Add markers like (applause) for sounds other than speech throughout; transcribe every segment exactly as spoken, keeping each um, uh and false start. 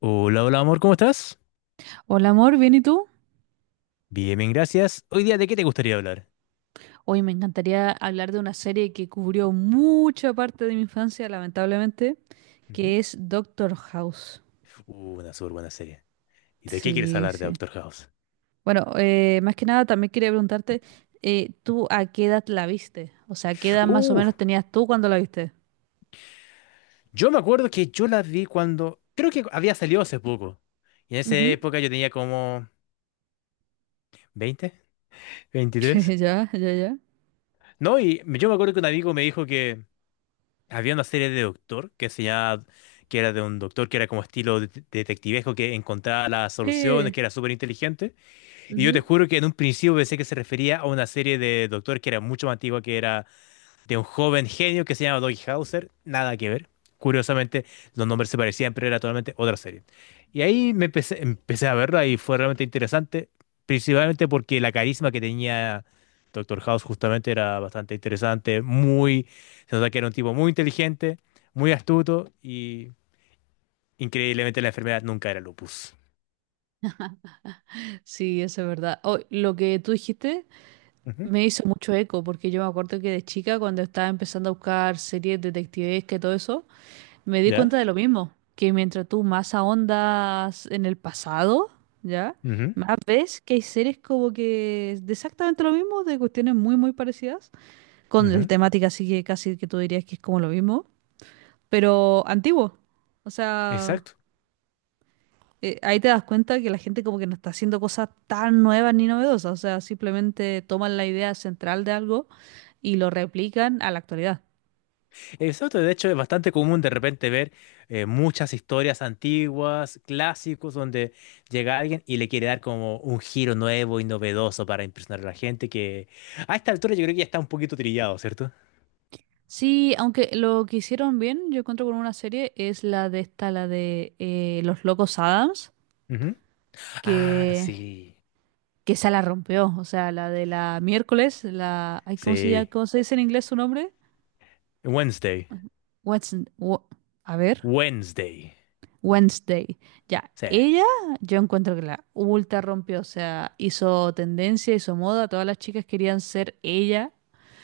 Hola, hola amor, ¿cómo estás? Hola amor, ¿bien y tú? Bien, bien, gracias. Hoy día, ¿de qué te gustaría hablar? Hoy me encantaría hablar de una serie que cubrió mucha parte de mi infancia, lamentablemente, Ujú. que es Doctor House. Uh, una súper buena serie. ¿Y de qué quieres Sí, hablar de sí. Doctor House? Bueno, eh, más que nada también quería preguntarte, eh, ¿tú a qué edad la viste? O sea, ¿qué edad más o Uh, menos tenías tú cuando la viste? yo me acuerdo que yo la vi cuando creo que había salido hace poco. Y en esa Ujú. época yo tenía como veinte, veintitrés. (laughs) Ya, ya, ya. No, y yo me acuerdo que un amigo me dijo que había una serie de Doctor que se llamaba, que era de un doctor que era como estilo de- detectivesco que encontraba las soluciones, Sí. que era súper inteligente. Y yo te Ujú. juro que en un principio pensé que se refería a una serie de Doctor que era mucho más antigua, que era de un joven genio que se llama Doggy Hauser. Nada que ver. Curiosamente, los nombres se parecían, pero era totalmente otra serie. Y ahí me empecé, empecé a verla y fue realmente interesante, principalmente porque la carisma que tenía Doctor House justamente era bastante interesante, muy, se nota que era un tipo muy inteligente, muy astuto y, increíblemente, la enfermedad nunca era lupus. Sí, eso es verdad. Oh, lo que tú dijiste Ujú. me hizo mucho eco, porque yo me acuerdo que de chica, cuando estaba empezando a buscar series detectives que todo eso, me di ¿Ya? cuenta de lo mismo, que mientras tú más ahondas en el pasado, ¿ya? Ujú, Más ves que hay series como que de exactamente lo mismo, de cuestiones muy, muy parecidas, con la ujú. temática así que casi que tú dirías que es como lo mismo, pero antiguo. O sea, Exacto. eh, ahí te das cuenta que la gente como que no está haciendo cosas tan nuevas ni novedosas, o sea, simplemente toman la idea central de algo y lo replican a la actualidad. Exacto, de hecho es bastante común de repente ver eh, muchas historias antiguas, clásicos, donde llega alguien y le quiere dar como un giro nuevo y novedoso para impresionar a la gente, que a esta altura yo creo que ya está un poquito trillado, ¿cierto? Sí, aunque lo que hicieron bien, yo encuentro con una serie, es la de esta, la de eh, Los Locos Adams, Ujú. Ah, que, sí, que esa la rompió. O sea, la de la miércoles, la. Ay, ¿cómo se llama? sí. ¿Cómo se dice en inglés su nombre? Wednesday, Wednesday. A ver. Wednesday, Wednesday. Ya, sí. ella, yo encuentro que la ultra rompió. O sea, hizo tendencia, hizo moda, todas las chicas querían ser ella.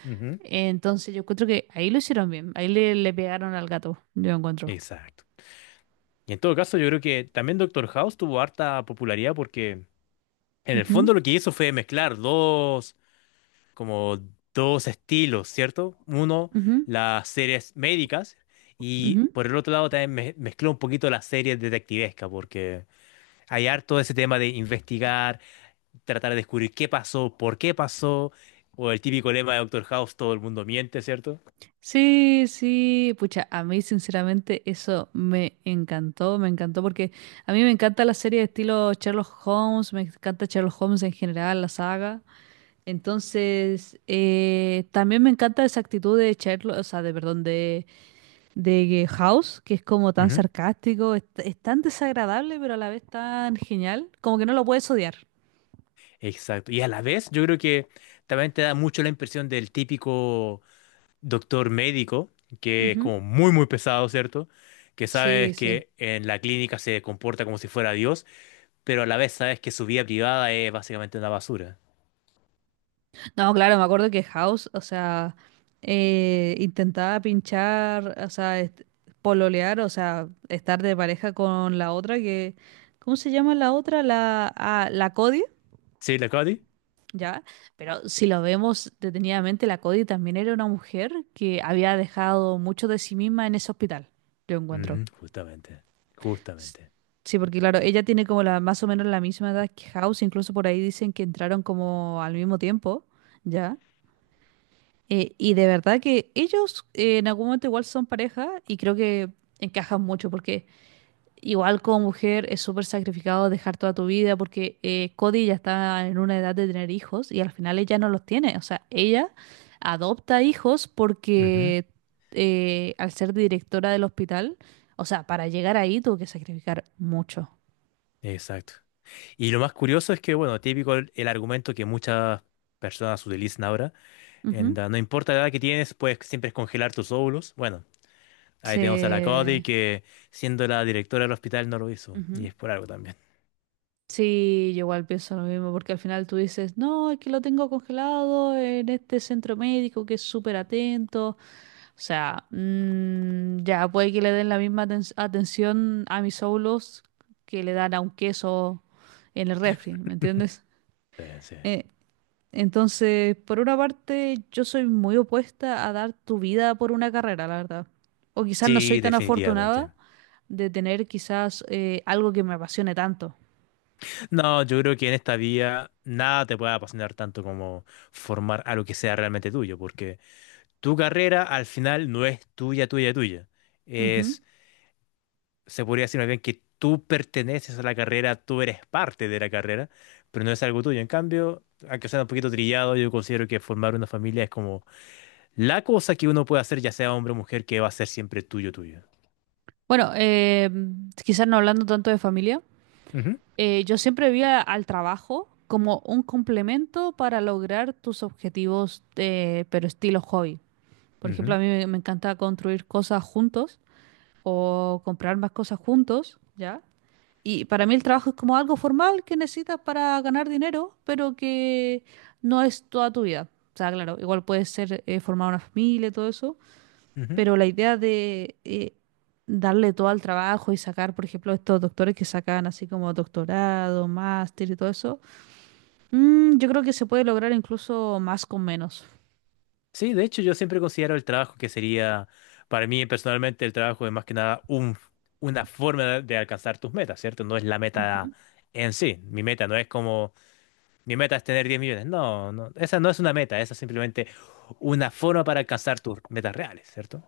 Ujú. Entonces yo encuentro que ahí lo hicieron bien, ahí le, le pegaron al gato, yo encuentro. Exacto. Y en todo caso, yo creo que también Doctor House tuvo harta popularidad porque en el Ujú, fondo lo que hizo fue mezclar dos como dos estilos, ¿cierto? Uno, ujú, las series médicas, y ujú. por el otro lado también me- mezcló un poquito las series detectivescas porque hay harto ese tema de investigar, tratar de descubrir qué pasó, por qué pasó, o el típico lema de Doctor House, todo el mundo miente, ¿cierto? Sí, sí, pucha, a mí sinceramente eso me encantó, me encantó porque a mí me encanta la serie de estilo Sherlock Holmes, me encanta Sherlock Holmes en general, la saga. Entonces, eh, también me encanta esa actitud de Sherlock, o sea, de, perdón, de, de House, que es como tan Ujú. sarcástico, es, es tan desagradable, pero a la vez tan genial, como que no lo puedes odiar. Exacto. Y a la vez yo creo que también te da mucho la impresión del típico doctor médico, que es Ujú. como muy, muy pesado, ¿cierto? Que Sí, sabes sí. que en la clínica se comporta como si fuera Dios, pero a la vez sabes que su vida privada es básicamente una basura. No, claro, me acuerdo que House, o sea, eh, intentaba pinchar, o sea, est- pololear, o sea, estar de pareja con la otra que, ¿cómo se llama la otra? La, ah, la Cody, ¿Sí, la Cody? ¿ya? Pero si lo vemos detenidamente, la Cody también era una mujer que había dejado mucho de sí misma en ese hospital, yo encuentro. Ujú, justamente, S- justamente. Sí, porque claro, ella tiene como la, más o menos la misma edad que House, incluso por ahí dicen que entraron como al mismo tiempo, ¿ya? Eh, y de verdad que ellos eh, en algún momento igual son pareja y creo que encajan mucho porque igual como mujer es súper sacrificado dejar toda tu vida porque eh, Cody ya está en una edad de tener hijos y al final ella no los tiene. O sea, ella adopta hijos Ujú, porque eh, al ser directora del hospital, o sea, para llegar ahí tuvo que sacrificar mucho. exacto. Y lo más curioso es que, bueno, típico el, el argumento que muchas personas utilizan ahora, en Ujú. da- no importa la edad que tienes, puedes siempre congelar tus óvulos. Bueno, ahí tenemos a la Cody Se... que, siendo la directora del hospital, no lo hizo, y ujú. es por algo también. Sí, yo igual pienso lo mismo, porque al final tú dices, no, es que lo tengo congelado en este centro médico que es súper atento. O sea, mm, ya puede que le den la misma aten- atención a mis óvulos que le dan a un queso en el refri, ¿me entiendes? Sí, sí. Eh, entonces, por una parte, yo soy muy opuesta a dar tu vida por una carrera, la verdad. O quizás no soy Sí, tan afortunada definitivamente. de tener quizás eh, algo que me apasione tanto. No, yo creo que en esta vía nada te puede apasionar tanto como formar algo que sea realmente tuyo, tu carrera al final no es tuya, tuya, tuya. Ujú. Es, se podría decir más bien que tú perteneces a la carrera, tú eres parte de la carrera, pero no es algo tuyo. En cambio, aunque sea un poquito trillado, yo considero que formar una familia es como la cosa que uno puede hacer, ya sea hombre o mujer, que va a ser siempre tuyo, tuyo. Bueno, eh, quizás no hablando tanto de familia, Ujú, eh, yo siempre vi a- al trabajo como un complemento para lograr tus objetivos, eh, pero estilo hobby. Por ejemplo, ujú, a mí me, me encanta construir cosas juntos o comprar más cosas juntos, ¿ya? Y para mí el trabajo es como algo formal que necesitas para ganar dinero, pero que no es toda tu vida. O sea, claro, igual puedes ser, eh, formar una familia y todo eso, ujú. pero la idea de eh, darle todo al trabajo y sacar, por ejemplo, estos doctores que sacan así como doctorado, máster y todo eso, mm, yo creo que se puede lograr incluso más con menos. Sí, de hecho, yo siempre considero el trabajo que sería, para mí personalmente, el trabajo es más que nada un, una forma de de alcanzar tus metas, ¿cierto? No es la meta Ujú. en sí. Mi meta no es como mi meta es tener diez millones. No, no, esa no es una meta, esa es simplemente una forma para alcanzar tus metas reales, ¿cierto?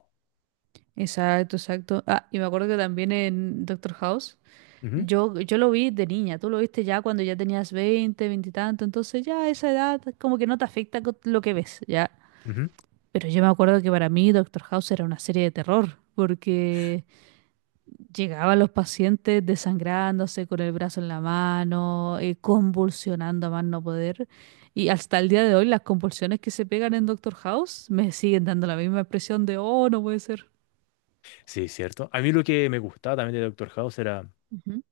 Exacto, exacto. Ah, y me acuerdo que también en Doctor House, Ujú, yo, yo lo vi de niña, tú lo viste ya cuando ya tenías veinte, 20 y tanto, entonces ya a esa edad como que no te afecta co- lo que ves, ya. ujú. Pero yo me acuerdo que para mí Doctor House era una serie de terror, porque llegaban los pacientes desangrándose con el brazo en la mano, eh, convulsionando a más no poder. Y hasta el día de hoy las convulsiones que se pegan en Doctor House me siguen dando la misma impresión de, oh, no puede ser. Sí, cierto. A mí lo que me gustaba también de Doctor House era Ujú.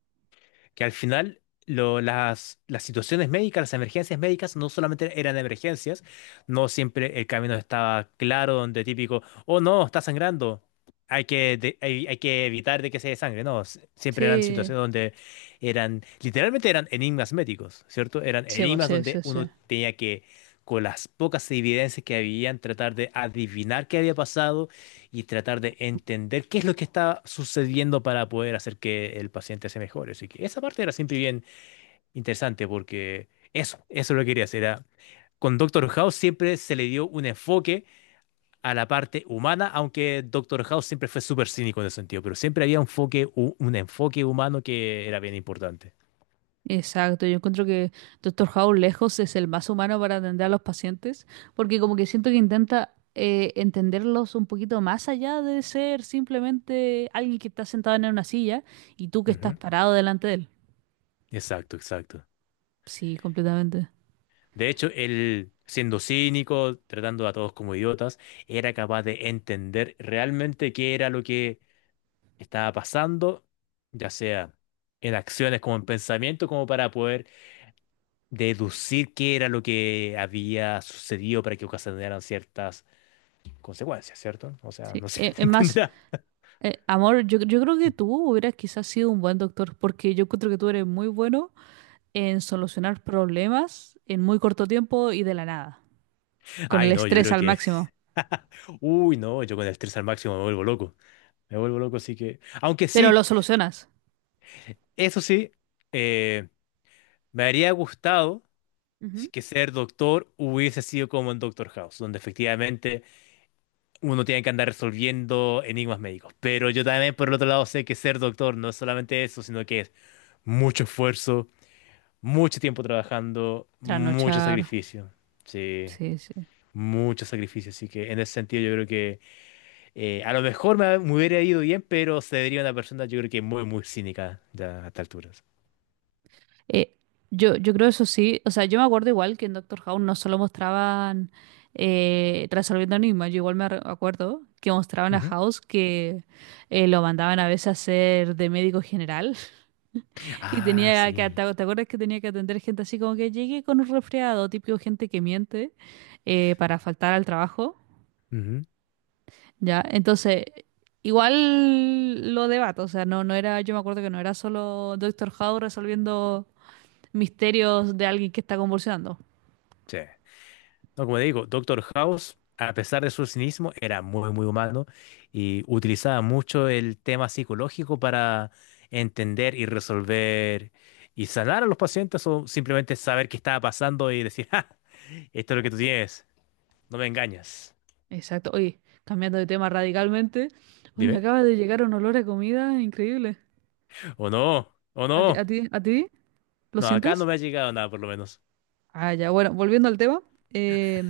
que al final lo- las, las situaciones médicas, las emergencias médicas, no solamente eran emergencias, no siempre el camino estaba claro, donde típico, oh, no, está sangrando, hay que, de- hay, hay que evitar de que se desangre. No, s- siempre eran Sí, situaciones donde eran, literalmente, eran enigmas médicos, ¿cierto? Eran sí, po, enigmas sí, donde sí, sí. uno tenía que, con las pocas evidencias que habían, tratar de adivinar qué había pasado y tratar de entender qué es lo que está sucediendo para poder hacer que el paciente se mejore. Así que esa parte era siempre bien interesante porque eso, eso es lo que quería hacer. Era, con Doctor House siempre se le dio un enfoque a la parte humana, aunque Doctor House siempre fue súper cínico en ese sentido, pero siempre había un enfoque, un enfoque humano que era bien importante. Exacto, yo encuentro que Doctor House lejos es el más humano para atender a los pacientes, porque como que siento que intenta eh, entenderlos un poquito más allá de ser simplemente alguien que está sentado en una silla y tú que estás Ujú, parado delante de él. exacto, exacto. Sí, completamente. De hecho, él, siendo cínico, tratando a todos como idiotas, era capaz de entender realmente qué era lo que estaba pasando, ya sea en acciones como en pensamiento, como para poder deducir qué era lo que había sucedido para que ocasionaran ciertas consecuencias, ¿cierto? O sea, Sí. no sé (laughs) qué Eh, te Es más, entenderá. eh, amor, yo, yo creo que tú hubieras quizás sido un buen doctor, porque yo encuentro que tú eres muy bueno en solucionar problemas en muy corto tiempo y de la nada, con el Ay, no, yo estrés creo al que. máximo. (laughs) Uy, no, yo con el estrés al máximo me vuelvo loco. Me vuelvo loco, así que. Aunque Pero sí, lo solucionas. eso sí, eh, me habría gustado si Ujú. que ser doctor hubiese sido como en Doctor House, donde efectivamente uno tiene que andar resolviendo enigmas médicos. Pero yo también, por el otro lado, sé que ser doctor no es solamente eso, sino que es mucho esfuerzo, mucho tiempo trabajando, mucho Trasnochar. sacrificio. Sí, Sí, sí. mucho sacrificio. Así que en ese sentido yo creo que eh, a lo mejor me, me hubiera ido bien, pero se vería una persona, yo creo que muy, muy cínica ya a estas alturas. Eh, yo, yo creo eso sí. O sea, yo me acuerdo igual que en Doctor House no solo mostraban eh, resolviendo enigmas, yo igual me re- acuerdo que mostraban a Ujú. House que eh, lo mandaban a veces a ser de médico general. (laughs) Y Ah, tenía que, sí. ¿te te acuerdas que tenía que atender gente así como que llegué con un resfriado, típico gente que miente eh, para faltar al trabajo? Ujú. Ya, entonces, igual lo debato, o sea, no, no era, yo me acuerdo que no era solo Doctor House resolviendo misterios de alguien que está convulsionando. Sí. No, como te digo, Doctor House, a pesar de su cinismo, era muy, muy humano y utilizaba mucho el tema psicológico para entender y resolver y sanar a los pacientes, o simplemente saber qué estaba pasando y decir, (laughs) ¡ah! Esto es lo que tú tienes, no me engañas. Exacto, oye, cambiando de tema radicalmente, uy, me Dime. acaba de llegar un olor a comida increíble. ¿O no? ¿O ¿A ti, a no? ti, a ti? ¿Lo No, acá no sientes? me ha llegado nada, por lo menos. Ah, ya, bueno, volviendo al tema, eh,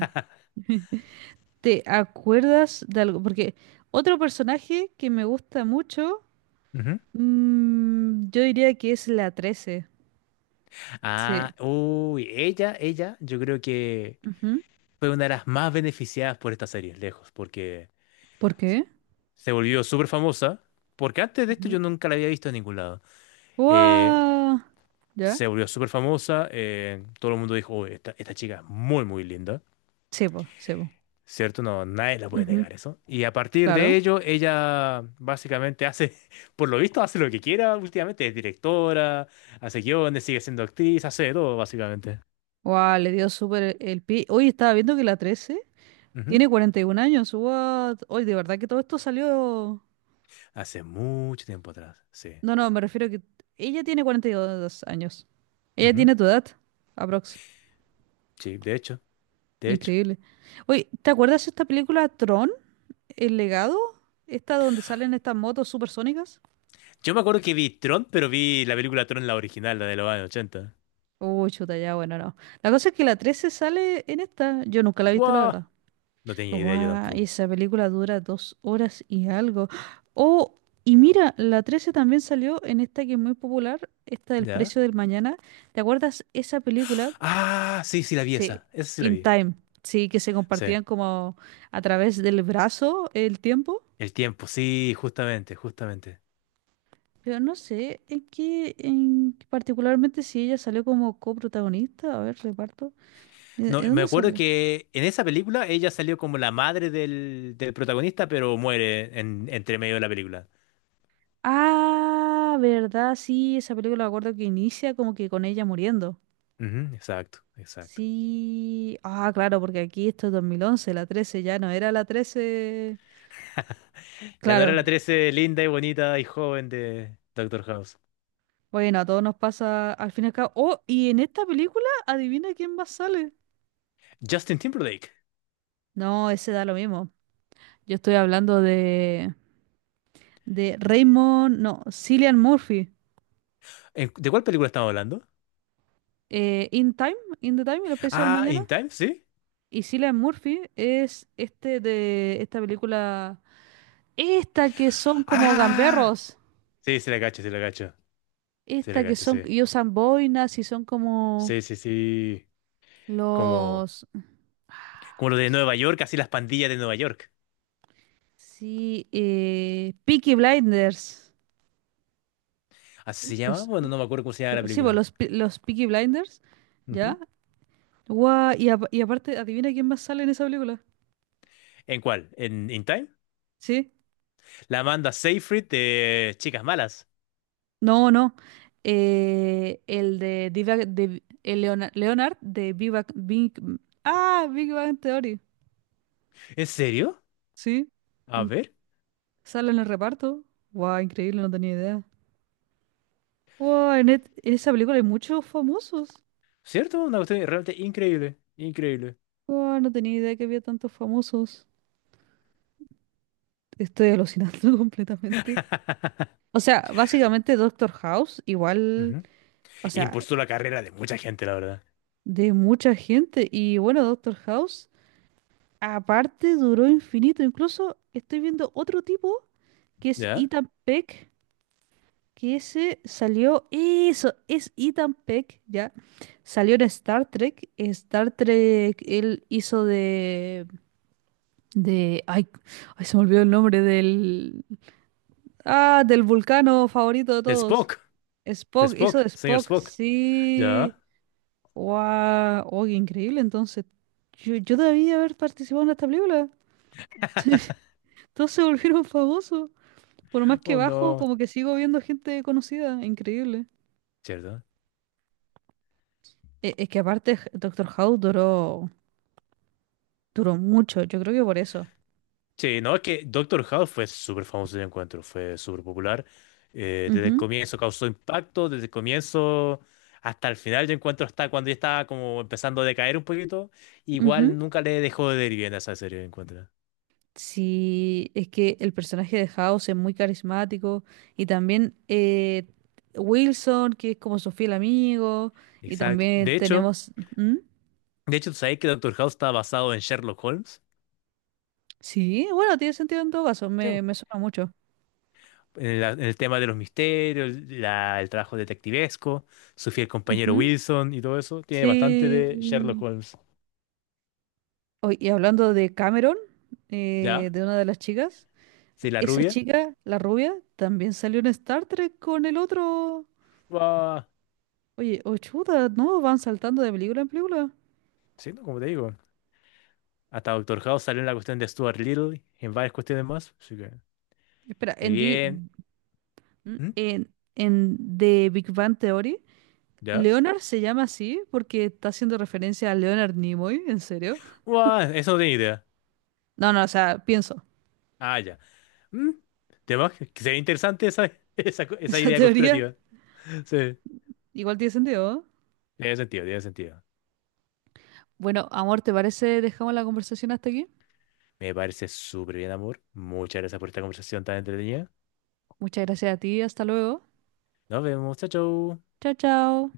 (laughs) ¿Te acuerdas de algo? Porque otro personaje que me gusta mucho, Ujú. mm, yo diría que es la trece. Sí. Ah, uy, ella, ella, yo creo que Ujú. fue una de las más beneficiadas por esta serie, lejos, porque ¿Por qué? se volvió súper famosa, porque antes de esto yo Ujú. nunca la había visto en ningún lado. Eh, ¡Guau! ¿Ya? se volvió súper famosa, eh, todo el mundo dijo: "Oye, esta, esta chica es muy, muy linda", Sebo, sebo. ¿cierto? No, nadie la puede Ujú, negar eso. Y a partir de claro. ello, ella básicamente hace, (laughs) por lo visto, hace lo que quiera últimamente, es directora, hace guiones, sigue siendo actriz, hace de todo, básicamente. Wow, le dio súper el pie. Hoy estaba viendo que la trece Ujú. tiene cuarenta y un años. ¡What! Hoy, de verdad que todo esto salió. Hace mucho tiempo atrás, sí. No, no, me refiero a que ella tiene cuarenta y dos años. Ella Ujú. tiene tu edad, aprox. Sí, de hecho, de hecho. Increíble. Oye, ¿te acuerdas de esta película Tron? ¿El legado? Esta donde salen estas motos supersónicas. Yo me acuerdo que vi Tron, pero vi la película Tron, la original, la de los años ochenta. Uy, chuta, ya, bueno, no. La cosa es que la trece sale en esta. Yo nunca la he visto, la Wow. verdad. No tenía idea yo Guau, tampoco. esa película dura dos horas y algo. Oh, y mira, la trece también salió en esta que es muy popular, esta del ¿Ya? precio del mañana. ¿Te acuerdas esa película? Ah, sí, sí la vi Sí, esa. Esa sí la In vi. Time. Sí, que se Sí. compartían como a través del brazo el tiempo. El tiempo, sí, justamente, justamente. Pero no sé, en qué, en qué particularmente si ella salió como coprotagonista, a ver, reparto. ¿De, No, de me dónde acuerdo sale? que en esa película ella salió como la madre del, del protagonista, pero muere en, entre medio de la película. Ah, verdad, sí, esa película me acuerdo que inicia como que con ella muriendo. Ujú, exacto, exacto. Sí, ah, claro, porque aquí esto es dos mil once, la trece ya no era la trece. (laughs) Ya no era Claro, la trece linda y bonita y joven de Doctor House. bueno, a todos nos pasa al fin y al cabo. Oh, y en esta película, adivina quién más sale. Justin Timberlake. No, ese da lo mismo. Yo estoy hablando de, de Raymond, no, Cillian Murphy. ¿En- ¿De cuál película estamos hablando? eh, In Time, In the Time, El Precio del Ah, Mañana. In Time, sí. Y Cillian Murphy es este de esta película, esta que son como Ah, gamberros, sí, se la cacho, se la cacho. Se la esta que cacho, son sí. y usan boinas y son como Sí, sí, sí. Como, los, como lo ¿cómo de se- Nueva York, así las pandillas de Nueva York. sí, eh, Peaky Blinders, ¿Así se llama? los, Bueno, no me acuerdo cómo se llama la sí, pues, película. los, pe- los Peaky Blinders, Ujú. ¿ya? Guau, y, apa- y aparte, adivina quién más sale en esa película, ¿En cuál? ¿En In Time? ¿sí? La Amanda Seyfried de Chicas Malas. No, no. eh, el de, Diva- de el Leona- Leonard, de Big Bang, Big- ah, Big Bang Theory. ¿En serio? Sí. A Mm, ver. sale en el reparto. Guau, increíble, no tenía idea. Guau, en, et- en esa película hay muchos famosos. ¿Cierto? Una cuestión realmente increíble. Increíble. Guau, no tenía idea que había tantos famosos. Estoy alucinando (laughs) completamente. (laughs) O sea, básicamente Doctor House, igual, Ujú. o sea, Impulsó la carrera de mucha gente, la verdad. de mucha gente. Y bueno, Doctor House. Aparte, duró infinito. Incluso estoy viendo otro tipo que es ¿Ya? Ethan Peck, que ese salió. Eso, es Ethan Peck, ya. Salió en Star Trek. En Star Trek, él hizo de. De. Ay, ay, se me olvidó el nombre del. Ah, del vulcano favorito de De todos. Spock. De Spock, hizo de Spock. Señor Spock, Spock. ¿Ya? sí. Wow, oye, increíble. Entonces, yo, yo debía haber participado en esta película. (laughs) (laughs) Todos se volvieron (laughs) famosos. Por más que Oh, bajo, no. como que sigo viendo gente conocida. Increíble. ¿Cierto? E- Es, que aparte, J- Doctor House duró, duró mucho. Yo creo que por eso. Sí, no, es que Doctor House fue súper famoso, de encuentro, fue súper popular. eh, desde el Ujú, comienzo causó impacto, desde el comienzo hasta el final, yo encuentro; hasta cuando ya estaba como empezando a decaer un poquito, ujú. igual nunca le dejó de ir bien a esa serie, yo encuentro. Sí, es que el personaje de House es muy carismático. Y también eh, Wilson, que es como su fiel amigo. Y Exacto. también De hecho, tenemos. ¿Mm? de hecho, ¿tú sabes que Doctor House está basado en Sherlock Holmes? Sí, bueno, tiene sentido en todo caso. Sí, Me, me suena mucho. En, la- en el tema de los misterios, la- el trabajo detectivesco, su fiel compañero Ujú. Wilson y todo eso, tiene bastante de Sherlock Sí. Holmes. Oy, y hablando de Cameron, eh, ¿Ya? de una de las chicas, Sí, la esa rubia. chica, la rubia, también salió en Star Trek con el otro. Oye, oh chuta, ¿no? Van saltando de película en película. Sí, no, como te digo, hasta Doctor House salió en la cuestión de Stuart Little y en varias cuestiones más. Así que, Espera, muy en, Di- bien. mm, ¿Mm? en, en The Big Bang Theory, ¿Ya? Leonard se llama así porque está haciendo referencia a Leonard Nimoy, ¿en serio? Guau, eso no tenía idea. No, no, o sea, pienso. Ah, ya. ¿Mm? ¿Tema? Que sería interesante esa, (laughs) esa, co- (laughs) esa Esa idea teoría conspirativa. Sí, igual tiene sentido, ¿no? tiene sentido, tiene sentido. Bueno, amor, ¿te parece? Dejamos la conversación hasta aquí. Me parece súper bien, amor. Muchas gracias por esta conversación tan entretenida. Muchas gracias a ti, hasta luego. Nos vemos, chao, chao. Chao, chao.